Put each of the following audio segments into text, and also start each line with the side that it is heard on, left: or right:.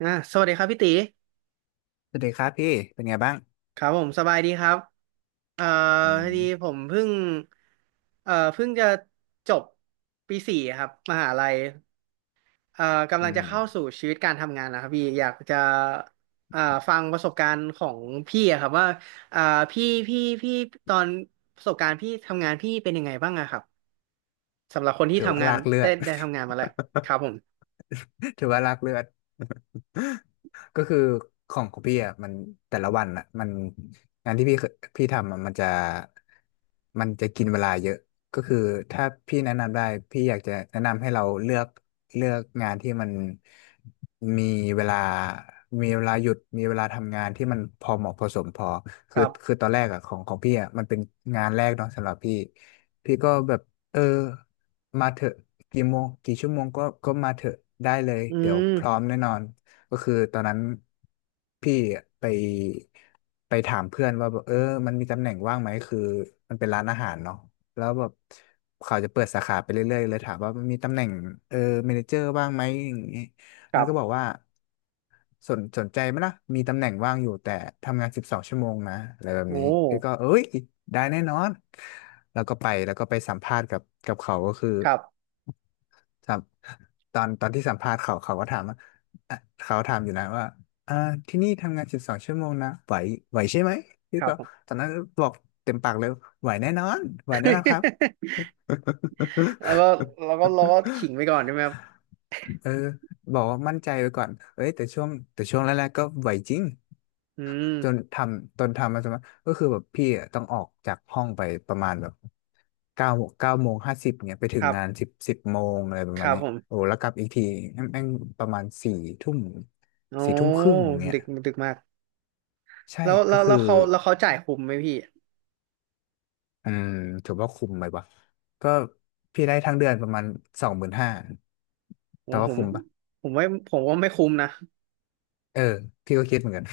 right: อ่ะสวัสดีครับพี่ตี
left: สวัสดีครับพี่เป็นไงบ้าง
right: ครับผมสบายดีครับเอ่อ
left: อื
right: พอ
left: ม
right: ดีผมเพิ่งจะจบปีสี่ครับมหาลัยเอ่อกำ
left: อื
right: ลังจะ
left: ม
right: เข้าสู่ชีวิตการทำงานนะครับพี่อยากจะเอ่อฟังประสบการณ์ของพี่อะครับว่าเอ่อพี่ตอนประสบการณ์พี่ทำงานพี่เป็นยังไงบ้างอะครับสำหรับคนที่
left: ถือว่า
right: ทำงาน
left: ลากเลือ
right: ได้
left: ด
right: ได้ทำงานมาแล้วครับผม
left: ถือว่าลากเลือด ก็คือของพี่อ่ะมันแต่ละวันอ่ะมันงานที่พี่เคยพี่ทำอะมันจะกินเวลาเยอะก็คือถ้าพี่แนะนำได้พี่อยากจะแนะนำให้เราเลือกงานที่มันมีเวลามีเวลาหยุดมีเวลาทำงานที่มันพอเหมาะพอสมพอ
right: ค
left: คือ
right: รั
left: คือ
right: บ
left: ตอนแรกอ่ะของพี่อ่ะมันเป็นงานแรกเนาะสำหรับพี่พี่ก็แบบเออมาเถอะกี่โมงกี่ชั่วโมงก็มาเถอะได้เลย
right: อื
left: เดี๋ยวพร้อ
right: ม
left: มแน่นอน ก็คือตอนนั้นพี่ไปไปถามเพื่อนว่าแบบเออมันมีตำแหน่งว่างไหมคือมันเป็นร้านอาหารเนาะแล้วแบบเขาจะเปิดสาขาไปเรื่อยๆเลยถามว่ามันมีตำแหน่งเออเมเนเจอร์ว่างไหมอย่างงี้
right: ค
left: มัน
right: รั
left: ก็บอ
right: บ
left: กว่าสนใจไหมล่ะมีตำแหน่งว่างอยู่แต่ทำงานสิบสองชั่วโมงนะอะไรแบบ
right: โอ้
left: นี้พี่ก็เอ้ยได้แน่นอนแล้วก็ไปแล้วก็ไปสัมภาษณ์กับเขาก็คือ
right: ครับ
left: ถามตอนที่สัมภาษณ์เขาก็ถามว่าอ่ะเขาถามอยู่นะว่าอ่าที่นี่ทำงานสิบสองชั่วโมงนะไหวไหวใช่ไหมพี่
right: ครับ
left: ก็
right: ผม
left: ตอนนั้นบอกเต็มปากเลยไหวแน่นอนไหวแน่นอนครับ
right: แล้วก็เราก็ขิงไปก่อนใช่ไหมครับ
left: เออบอกว่ามั่นใจไว้ก่อนเอ้ยแต่ช่วงแต่ช่วงแรกๆก็ไหวจริง
right: อื
left: จน
right: ม
left: ทำมาสมัครก็คือแบบพี่อะต้องออกจากห้องไปประมาณแบบเก้า9:50 น.เนี่ยไปถึ
right: ค
left: ง
right: รับ
left: งาน10 โมงอะไรประ
right: ค
left: มาณ
right: รับ
left: นี้
right: ผ
left: โอ้
right: ม
left: แล้วกลับอีกทีแม่งประมาณสี่ทุ่ม
right: โอ้
left: 22:30 น.เนี่ย
right: ดึกดึกมาก
left: ใช่
right: แล้ว
left: ก็คือ
right: เขาจ่ายคุ้มไหมพี่
left: อืมถือว่าคุ้มไหมวะก็พี่ได้ทั้งเดือนประมาณ25,000
right: ผ
left: แต่
right: มผ
left: ว่า
right: ม
left: คุ้มปะ
right: ผมว่าไม่คุ้มนะ
left: เออพี่ก็คิดเหมือนกัน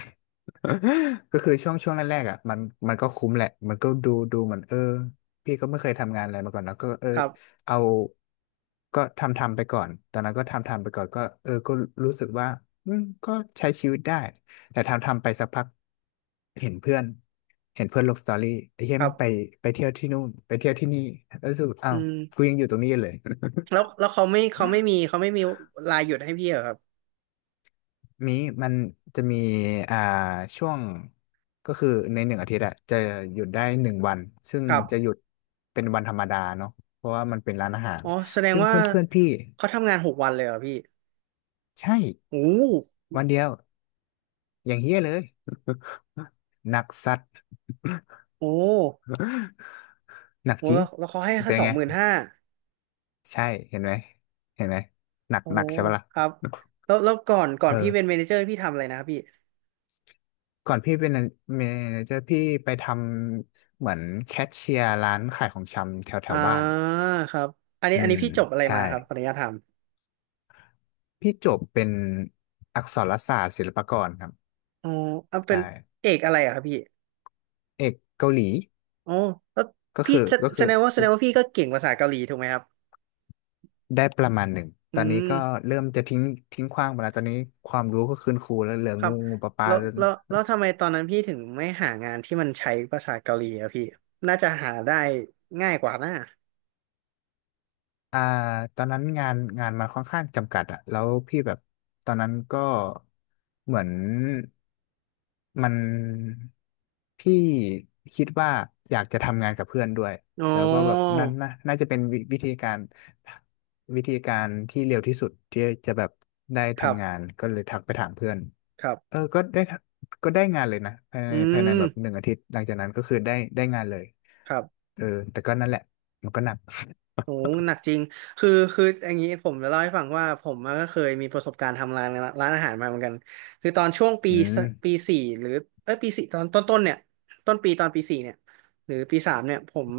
left: ก็คือช่วงแรกๆอ่ะมันมันก็คุ้มแหละมันก็ดูเหมือนเออพี่ก็ไม่เคยทำงานอะไรมาก่อนแล้วก็เออ
right: ครับ
left: เอาก็ทำไปก่อนตอนนั้นก็ทำไปก่อนก็เออก็รู้สึกว่าอืมก็ใช้ชีวิตได้แต่ทำไปสักพักเห็นเพื่อนเห็นเพื่อนลงสตอรี่ไอ้เหี้ย
right: ครั
left: แมันไป
right: บ
left: ไปเที่ยวที่นู่นไปเที่ยวที่นี่แล้วรู้สึกอ้า
right: อื
left: ว
right: ม
left: กูยังอยู่ตรงนี้เลย
right: แล้วแล้วเขาไม่เขาไม่มีเขาไม่มีลาหยุดให้พี่เหรอครับ
left: มีมันจะมีอ่าช่วงก็คือในหนึ่งอาทิตย์อะจะหยุดได้1 วันซึ่ง
right: ครับ
left: จะหยุดเป็นวันธรรมดาเนาะเพราะว่ามันเป็นร้านอาหาร
right: อ๋อแสดง
left: ซึ่ง
right: ว่า
left: เพื่อนเพื่อนพี่
right: เขาทำงาน6 วันเลยเหรอพี่
left: ใช่
right: โอ้โห
left: วันเดียวอย่างเฮี้ยเลย หนักสัตว์
right: โอ้
left: หนัก
right: โห
left: จริง
right: แล้วเขาให้แค่
left: เป็น
right: สองหมื่น
left: ไง
right: ห้า
left: ใช่เห็นไหมเห็นไหมหนัก
right: โอ้
left: หนั
right: โห
left: กใช่ปะล่ะ
right: ครับแล้วก่อน
left: เอ
right: พี่
left: อ
right: เป็นเมเนเจอร์พี่ทำอะไรนะครับพี่
left: ก่อนพี่เป็นเมเจอร์พี่ไปทำเหมือนแคชเชียร์ร้านขายของชำแถวแถ
right: อ่า
left: วบ้าน
right: ครับอันนี้
left: อื
right: อันนี้
left: ม
right: พี่จบอะไร
left: ใช่
right: มาครับขออนุญาตถาม
left: พี่จบเป็นอักษรศาสตร์ศิลปากรครับ
right: อ๋อเอาเป็
left: ใช่
right: นเอกอะไรอะครับพี่
left: เอกเกาหลี
right: อ๋อแล้ว
left: ก็
right: พี่
left: คือก็คือ
right: แสดงว่าพี่ก็เก่งภาษาเกาหลีถูกไหมครับ
left: ได้ประมาณหนึ่ง
right: อื
left: ตอนนี้ก็
right: ม
left: เริ่มจะทิ้งทิ้งขว้างไปแล้วตอนนี้ความรู้ก็คืนครูแล้วเหลือ
right: ครับ
left: งูงูปลาปลา
right: แล้วทำไมตอนนั้นพี่ถึงไม่หางานที่มันใช้ภาษาเกาหลีอะพี่น่าจะหาได้ง่ายกว่านะ
left: อ่าตอนนั้นงานมันค่อนข้างจำกัดอะแล้วพี่แบบตอนนั้นก็เหมือนมันพี่คิดว่าอยากจะทำงานกับเพื่อนด้วย
right: อ๋อ
left: แล้วก็แบบนั่นน่ะน่าจะเป็นวิธีการวิธีการที่เร็วที่สุดที่จะแบบได้
right: ครั
left: ทำงา
right: บ
left: นก็เลยทักไปถามเพื่อน
right: ครั
left: เอ
right: บ
left: อก็ได้ก็ได้งานเลยนะ
right: อื
left: ภายใน
right: ม
left: แบบหนึ่งอาทิตย์หลังจากนั้นก็คือได้ได้งานเลย
right: ครับ
left: เออแต่ก็นั่นแหละมันก็หนัก
right: โอ้หนักจริง คืออย่างนี้ผมจะเล่าให้ฟังว่าผมอะก็เคยมีประสบการณ์ทำร้านอาหารมาเหมือนกัน คือตอนช่วงปี
left: อื
right: ส
left: ม
right: ปีสี่หรือเอ้ยปีสี่ตอนต้นเนี่ยต้นปีตอนปีสี่เนี่ยหรือปีสามเนี่ยผม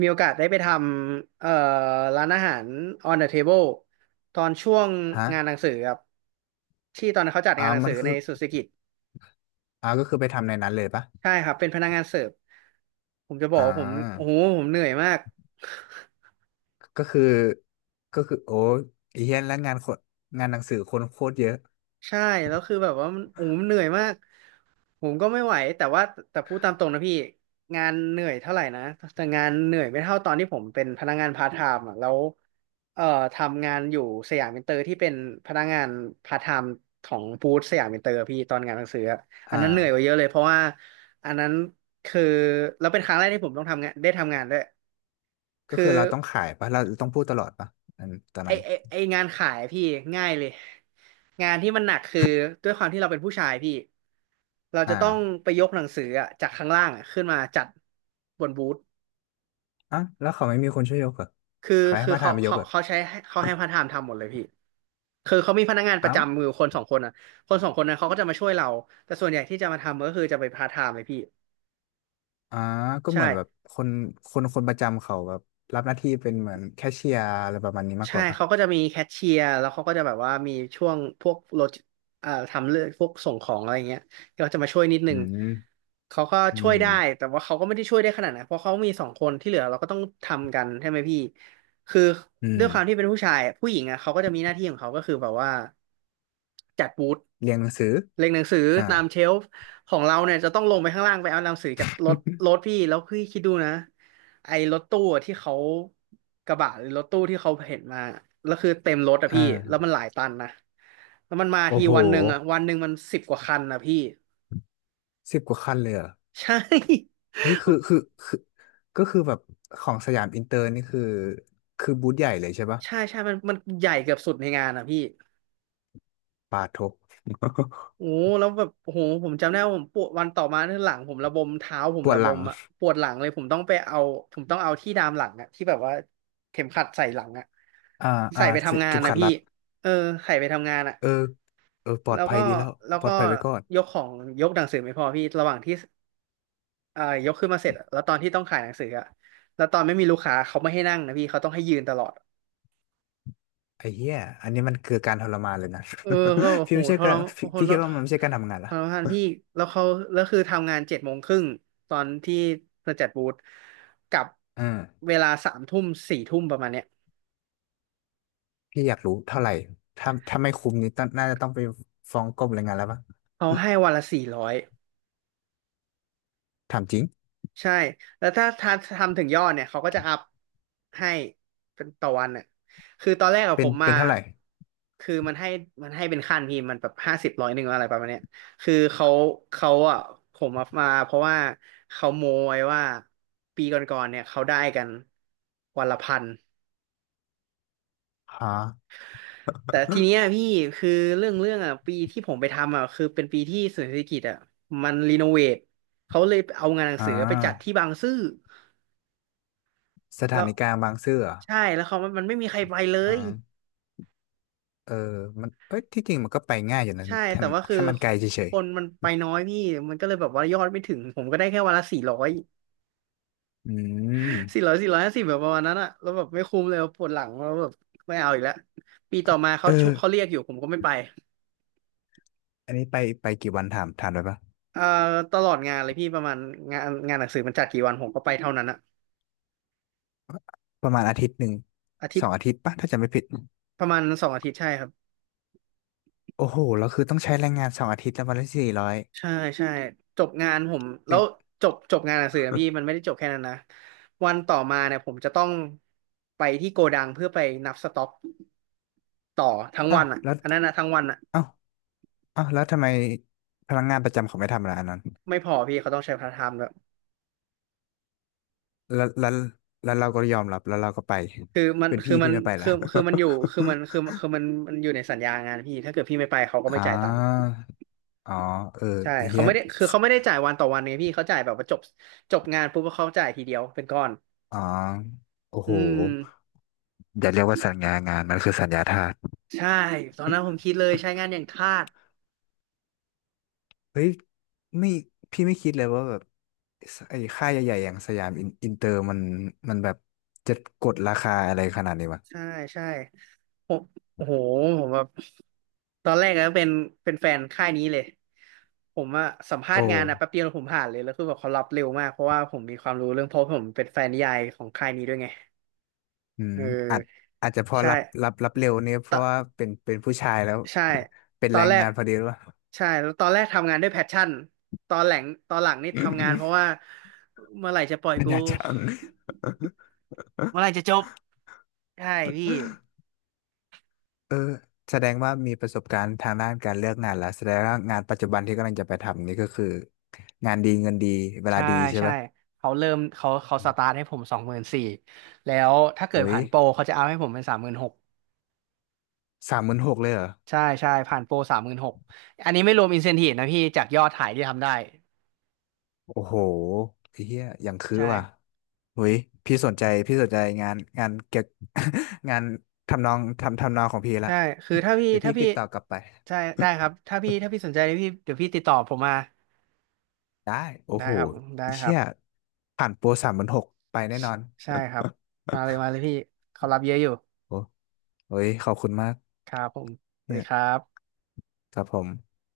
right: มีโอกาสได้ไปทำร้านอาหาร on the table ตอนช่วง
left: ฮะ
right: งานหนังสือครับที่ตอนนั้นเขาจัดงานหนัง
left: มั
right: สื
left: น
right: อ
left: คื
right: ใน
left: อ
right: สุสกิจ
left: อ่าก็คือไปทำในนั้นเลยปะ
right: ใช่ครับเป็นพนักงานเสิร์ฟผมจะบอ
left: อ่
right: กว่าผมโอ้
left: า
right: โหผมเหนื่อยมาก
left: ก็คือก็คือโอ้ยเฮี้ยนแล้วงานคนงานหนังสือคนโคตรเยอะ
right: ใช่แล้วคือแบบว่ามันโอ้โหมันเหนื่อยมากผมก็ไม่ไหวแต่ว่าแต่พูดตามตรงนะพี่งานเหนื่อยเท่าไหร่นะแต่งานเหนื่อยไม่เท่าตอนที่ผมเป็นพนักงานพาร์ทไทม์อ่ะแล้วเอ่อทำงานอยู่สยามอินเตอร์ที่เป็นพนักงานพาร์ทไทม์ของบูธสยามอินเตอร์พี่ตอนงานหนังสืออะอัน
left: อ่า
right: นั้นเหนื่อยกว่าเยอะเลยเพราะว่าอันนั้นคือแล้วเป็นครั้งแรกที่ผมต้องทำงานได้ทำงานด้วย
left: ก็
right: คื
left: คือ
right: อ
left: เราต้องขายปะเราต้องพูดตลอดปะอันตอน
right: ไอ
left: นั้น
right: ไอไองานขายพี่ง่ายเลยงานที่มันหนักคือด้วยความที่เราเป็นผู้ชายพี่เรา
left: อ่
right: จะต้อง
left: า
right: ไปยกหนังสืออะจากข้างล่างอะขึ้นมาจัดบนบูธ
left: อ่ะแล้วเขาไม่มีคนช่วยยกเหรอ
right: คือ
left: ใครให้
right: คือ
left: มาทนไปยกเหรอ
right: เขาให้พาร์ทไทม์ทำหมดเลยพี่คือเขามีพนักงานประ
left: เอ้า
right: จำมือยู่คนสองคนอ่ะคนสองคนนั้นเขาก็จะมาช่วยเราแต่ส่วนใหญ่ที่จะมาทำก็คือจะไปพาร์ทไทม์เลยพี่
left: อ่าก็
right: ใช่
left: เหมือนแบบคนคนประจำเขาแบบรับหน้าที่เป็นเหมือนแคชเชียร์อะไรประมาณนี้มากก
right: ใช่
left: ว่าปะ
right: เขาก็จะมีแคชเชียร์แล้วเขาก็จะแบบว่ามีช่วงพวกรถทำเรื่องพวกส่งของอะไรเงี้ยก็จะมาช่วยนิดนึ
left: อื
right: ง
left: ม
right: เขาก็
left: อื
right: ช่วยได้
left: ม
right: แต่ว่าเขาก็ไม่ได้ช่วยได้ขนาดนั้นเพราะเขามีสองคนที่เหลือเราก็ต้องทำกันใช่ไหมพี่คือ
left: อื
right: ด้ว
left: ม
right: ยความที่เป็นผู้ชายผู้หญิงอ่ะเขาก็จะมีหน้าที่ของเขาก็คือแบบว่าจัดบูธ
left: เรียนหนังสือ
right: เรียงหนังสือ
left: อ่า
right: ตามเชลฟ์ของเราเนี่ยจะต้องลงไปข้างล่างไปเอาหนังสือจากรถพี่แล้วพี่คิดดูนะ ไอ้รถตู้ที่เขากระบะหรือรถตู้ที่เขาเห็นมาแล้วคือเต็มรถอะ
left: อ่า
right: พี่แล้วมันหลายตันนะแล้วมันมา
left: โอ้
right: ที
left: โห
right: วันหนึ่งอะวันหนึ่งมัน10 กว่าคันนะพี่
left: สิบกว่าคันเลยเหรอ
right: ใช่
left: เฮ้ยคือคือก็คือแบบของสยามอินเตอร์นี่คือคือบูธใหญ่เลยใช่ปะ
right: ใช่ใช่มันใหญ่เกือบสุดในงานอะพี่
left: ปาทบ
right: โอ้แล้วแบบโอ้โหผมจำได้ว่าผมปวดวันต่อมาที่หลังผมระบมเท้าผ
left: ป
right: ม
left: ว
right: ระ
left: ด
right: บ
left: หลั
right: ม
left: ง
right: อะปวดหลังเลยผมต้องไปเอาผมต้องเอาที่ดามหลังอะที่แบบว่าเข็มขัดใส่หลังอะ
left: อ่าอ่า
right: ใส่ไป
left: เส
right: ทำงาน
left: ก็ม
right: นะ
left: ขาด
right: พี่
left: รัด
right: เออใส่ไปทำงานอะ
left: เออเออปลอ
right: แล้
left: ด
right: ว
left: ภั
right: ก็
left: ยดีแล้ว
right: แล้ว
left: ปล
right: ก็
left: อดภัยไว้ก่อน
right: ยกของยกหนังสือไม่พอพี่ระหว่างที่ยกขึ้นมาเสร็จอะแล้วตอนที่ต้องขายหนังสืออะแล้วตอนไม่มีลูกค้าเขาไม่ให้นั่งนะพี่เขาต้องให้ยืนตลอด
left: ไอ้เหี้ยอันนี้มันคือการทรมานเลยนะ
right: เออก็
left: พี่
right: โห
left: ไม่ใช่
right: ท
left: กา
right: ร
left: ร
right: มานโห
left: พี่
right: ท
left: พี่
right: ร
left: คิดว่ามันไม่ใช่การทำงาน
right: ท
left: ละ
right: รมานพี่แล้วเขาแล้วคือทำงาน7:30ตอนที่มาจัดบูธกับ
left: อืม
right: เวลาสามทุ่มสี่ทุ่มประมาณเนี้ย
left: พี่อยากรู้เท่าไหร่ถ้าไม่คุ้มนี้ต้องน่าจะต้องไปฟ้องกรมแรงงานแล้วปะ
right: เขาให้วันละ400
left: ถามจริง
right: ใช่ แล้วถ้าทำถึงยอดเนี่ยเขาก็จะอัพให้เป็นต่อวันน่ะคือตอนแรกอะ
left: เป็
right: ผ
left: น
right: มมา
left: เป็นเท่าไหร่
right: คือมันให้เป็นขั้นพี่มันแบบห้าสิบร้อยหนึ่งอะไรประมาณเนี้ยคือเขาอะผมมาเพราะว่าเขาโมยว่าปีก่อนๆเนี่ยเขาได้กันวันละ 1,000
left: ฮะ
right: แต่ทีเนี้ยพี่คือเรื่องอะปีที่ผมไปทำอะคือเป็นปีที่ศูนย์เศรษฐกิจอะมันรีโนเวทเขาเลยเอางานหนัง
left: อ่า
right: สือไปจัดที่บางซื่อ
left: สถา
right: แล้ว
left: นีกลางบางซื่อเหรอ
right: ใช่แล้วเขามันไม่มีใครไปเล
left: อ่
right: ย
left: า เออมันเอ้ยที่จริงมันก็ไปง่ายอยู่นะ
right: ใช่
left: แค่
right: แต่ว่าคือ
left: แค่มันไกลเฉ
right: ค
left: ย
right: นมันไปน้อยพี่มันก็เลยแบบว่ายอดไม่ถึงผมก็ได้แค่วันละ 400
left: ๆอืม
right: 400 450แบบประมาณนั้นอะแล้วแบบไม่คุ้มเลยปวดหลังแล้วแบบไม่เอาอีกแล้วปีต่อมาเขา
left: เออ
right: เขาเรียกอยู่ผมก็ไม่ไป
left: อันนี้ไปไปกี่วันถาม ถามได้ปะ
right: เอ่อตลอดงานเลยพี่ประมาณงานหนังสือมันจัดกี่วันผมก็ไปเท่านั้นอะ
left: ประมาณอาทิตย์หนึ่ง
right: อาทิต
left: สอ
right: ย์
left: งอาทิตย์ปะถ้าจำไม่ผิด
right: ประมาณ2 อาทิตย์ใช่ครับ
left: โอ้โหแล้วคือต้องใช้แรงงานสองอาทิตย์แล้ววันละ400 บาท
right: ใช่ใช่จบงานผมแล้
left: เป็
right: ว
left: น
right: จบงานหนังสือนะพี่มันไม่ได้จบแค่นั้นนะวันต่อมาเนี่ยผมจะต้องไปที่โกดังเพื่อไปนับสต็อกต่อทั้ง
left: อ้า
right: วั
left: ว
right: นอ่ะ
left: แล้ว
right: อันนั้นนะทั้งวันอ่ะ
left: อ้าวอ้าวแล้วทำไมพนักงานประจำเขาไม่ทำอะไรอันนั้น
right: ไม่พอพี่เขาต้องใช้พาร์ทไทม์ด้วย
left: แล้วแล้วแล้วเราก็ยอมรับแล้วเราก็ไป
right: คือมัน
left: เป็น
right: คือ
left: พี่
right: มั
left: พี่
right: น
left: ไม่ไป
right: คื
left: ละ
right: อคือมันอยู่คือมันคือคือมันมันอยู่ในสัญญางานพี่ถ้าเกิดพี่ไม่ไปเขาก็ ไม่
left: อ่
right: จ่ายตังค์
left: าอ๋อเออ
right: ใช่
left: เฮีย
right: เขาไม่ได้จ่ายวันต่อวันไงพี่เขาจ่ายแบบว่าจบงานปุ๊บเขาจ่ายทีเดียวเป็นก้อน
left: อ๋อ โอ้
right: อื
left: โห
right: ม
left: อย่าเรียกว่าสัญญางานมันคือสัญญาทาส
right: ใช่ตอนนั้นผมคิดเลยใช้งานอย่างทาส
left: เฮ้ยไม่พี่ไม่คิดเลยว่าแบบสไอ้ค่ายใหญ่ๆอย่างสยามอินเตอร์มัน มันแบบจะกดราคาอะไรขนาดนี้วะ
right: ใช่ใช่ผมโอ้โหผมแบบตอนแรกก็เป็นแฟนค่ายนี้เลยผมอะสัมภา
left: โอ้
right: ษณ์งานอะแป๊บเดียวผมผ่านเลยแล้วคือแบบเขารับเร็วมากเพราะว่าผมมีความรู้เรื่องเพราะผมเป็นแฟนนิยายของค่ายนี้ด้วยไง
left: อืม
right: เอ
left: อาจ
right: อ
left: อาจจะพอ
right: ใช่
left: รับเร็วเนี่ยเพ
right: ตอ
left: ราะว่า
right: น
left: เป็นผู้ชายแล้ว
right: ใช่
left: เป็น
right: ตอ
left: แร
right: น
left: ง
right: แรก
left: งานพอดีหรือเปล่า
right: ใช่แล้วตอนแรกทำงานด้วยแพชชั่นตอนหลังตอนหลังนี่ทำงานเพราะว่า เมื่อไหร่จะปล่อย
left: สัญ
right: กู
left: ญาจัง
right: เมื่อไหร่ จะจบใช่พี่
left: เออแสดงว่ามีประสบการณ์ทางด้านการเลือกงานแล้วแสดงว่างานปัจจุบันที่กำลังจะไปทำนี่ก็คืองานดีเงินดีเวลา
right: ใช่
left: ดีใช่
right: ใช่
left: ปะ
right: เขาเริ่มเขา
left: อื
right: ส
left: ม
right: ตาร์ทให้ผม24,000แล้วถ้าเกิด
left: เฮ้ย
right: ผ่านโปรเขาจะเอาให้ผมเป็นสามหมื่นหก
left: สามหมื่นหกเลยเหรอ
right: ใช่ใช่ผ่านโปรสามหมื่นหกอันนี้ไม่รวมอินเซนทีฟนะพี่จากยอดขายที่ทำได้
left: โอ้โหไอ้เฮียอย่างคือ
right: ใช่
left: ว่ะเฮ้ยพี่สนใจพี่สนใจงานเก็บ งานทำนองของพี่ละ
right: ใช่คือถ้า พี่
left: เดี๋ยว
right: ถ้า
left: พี่
right: พี่
left: ติดต่อกลับไป
right: ใช่ได้ครับถ้าพี่สนใจเดี๋ยวพี่ติดต่อผมมา
left: ได้โอ้
right: ได้
left: โห
right: ครับได้
left: ไอ้
right: ค
left: เฮี
right: รั
left: ย
right: บ
left: ผ่านโปรสามหมื่นหกไปแน่น
right: ใช่
left: อน
right: ใช่ครับมาเลย มาเลยพี่เขารับเยอะอยู่
left: โอ้โหเฮ้ยขอบคุณมาก
right: ครับผมสวัส
left: เนี่
right: ดี
left: ย
right: ครับ
left: ครับผม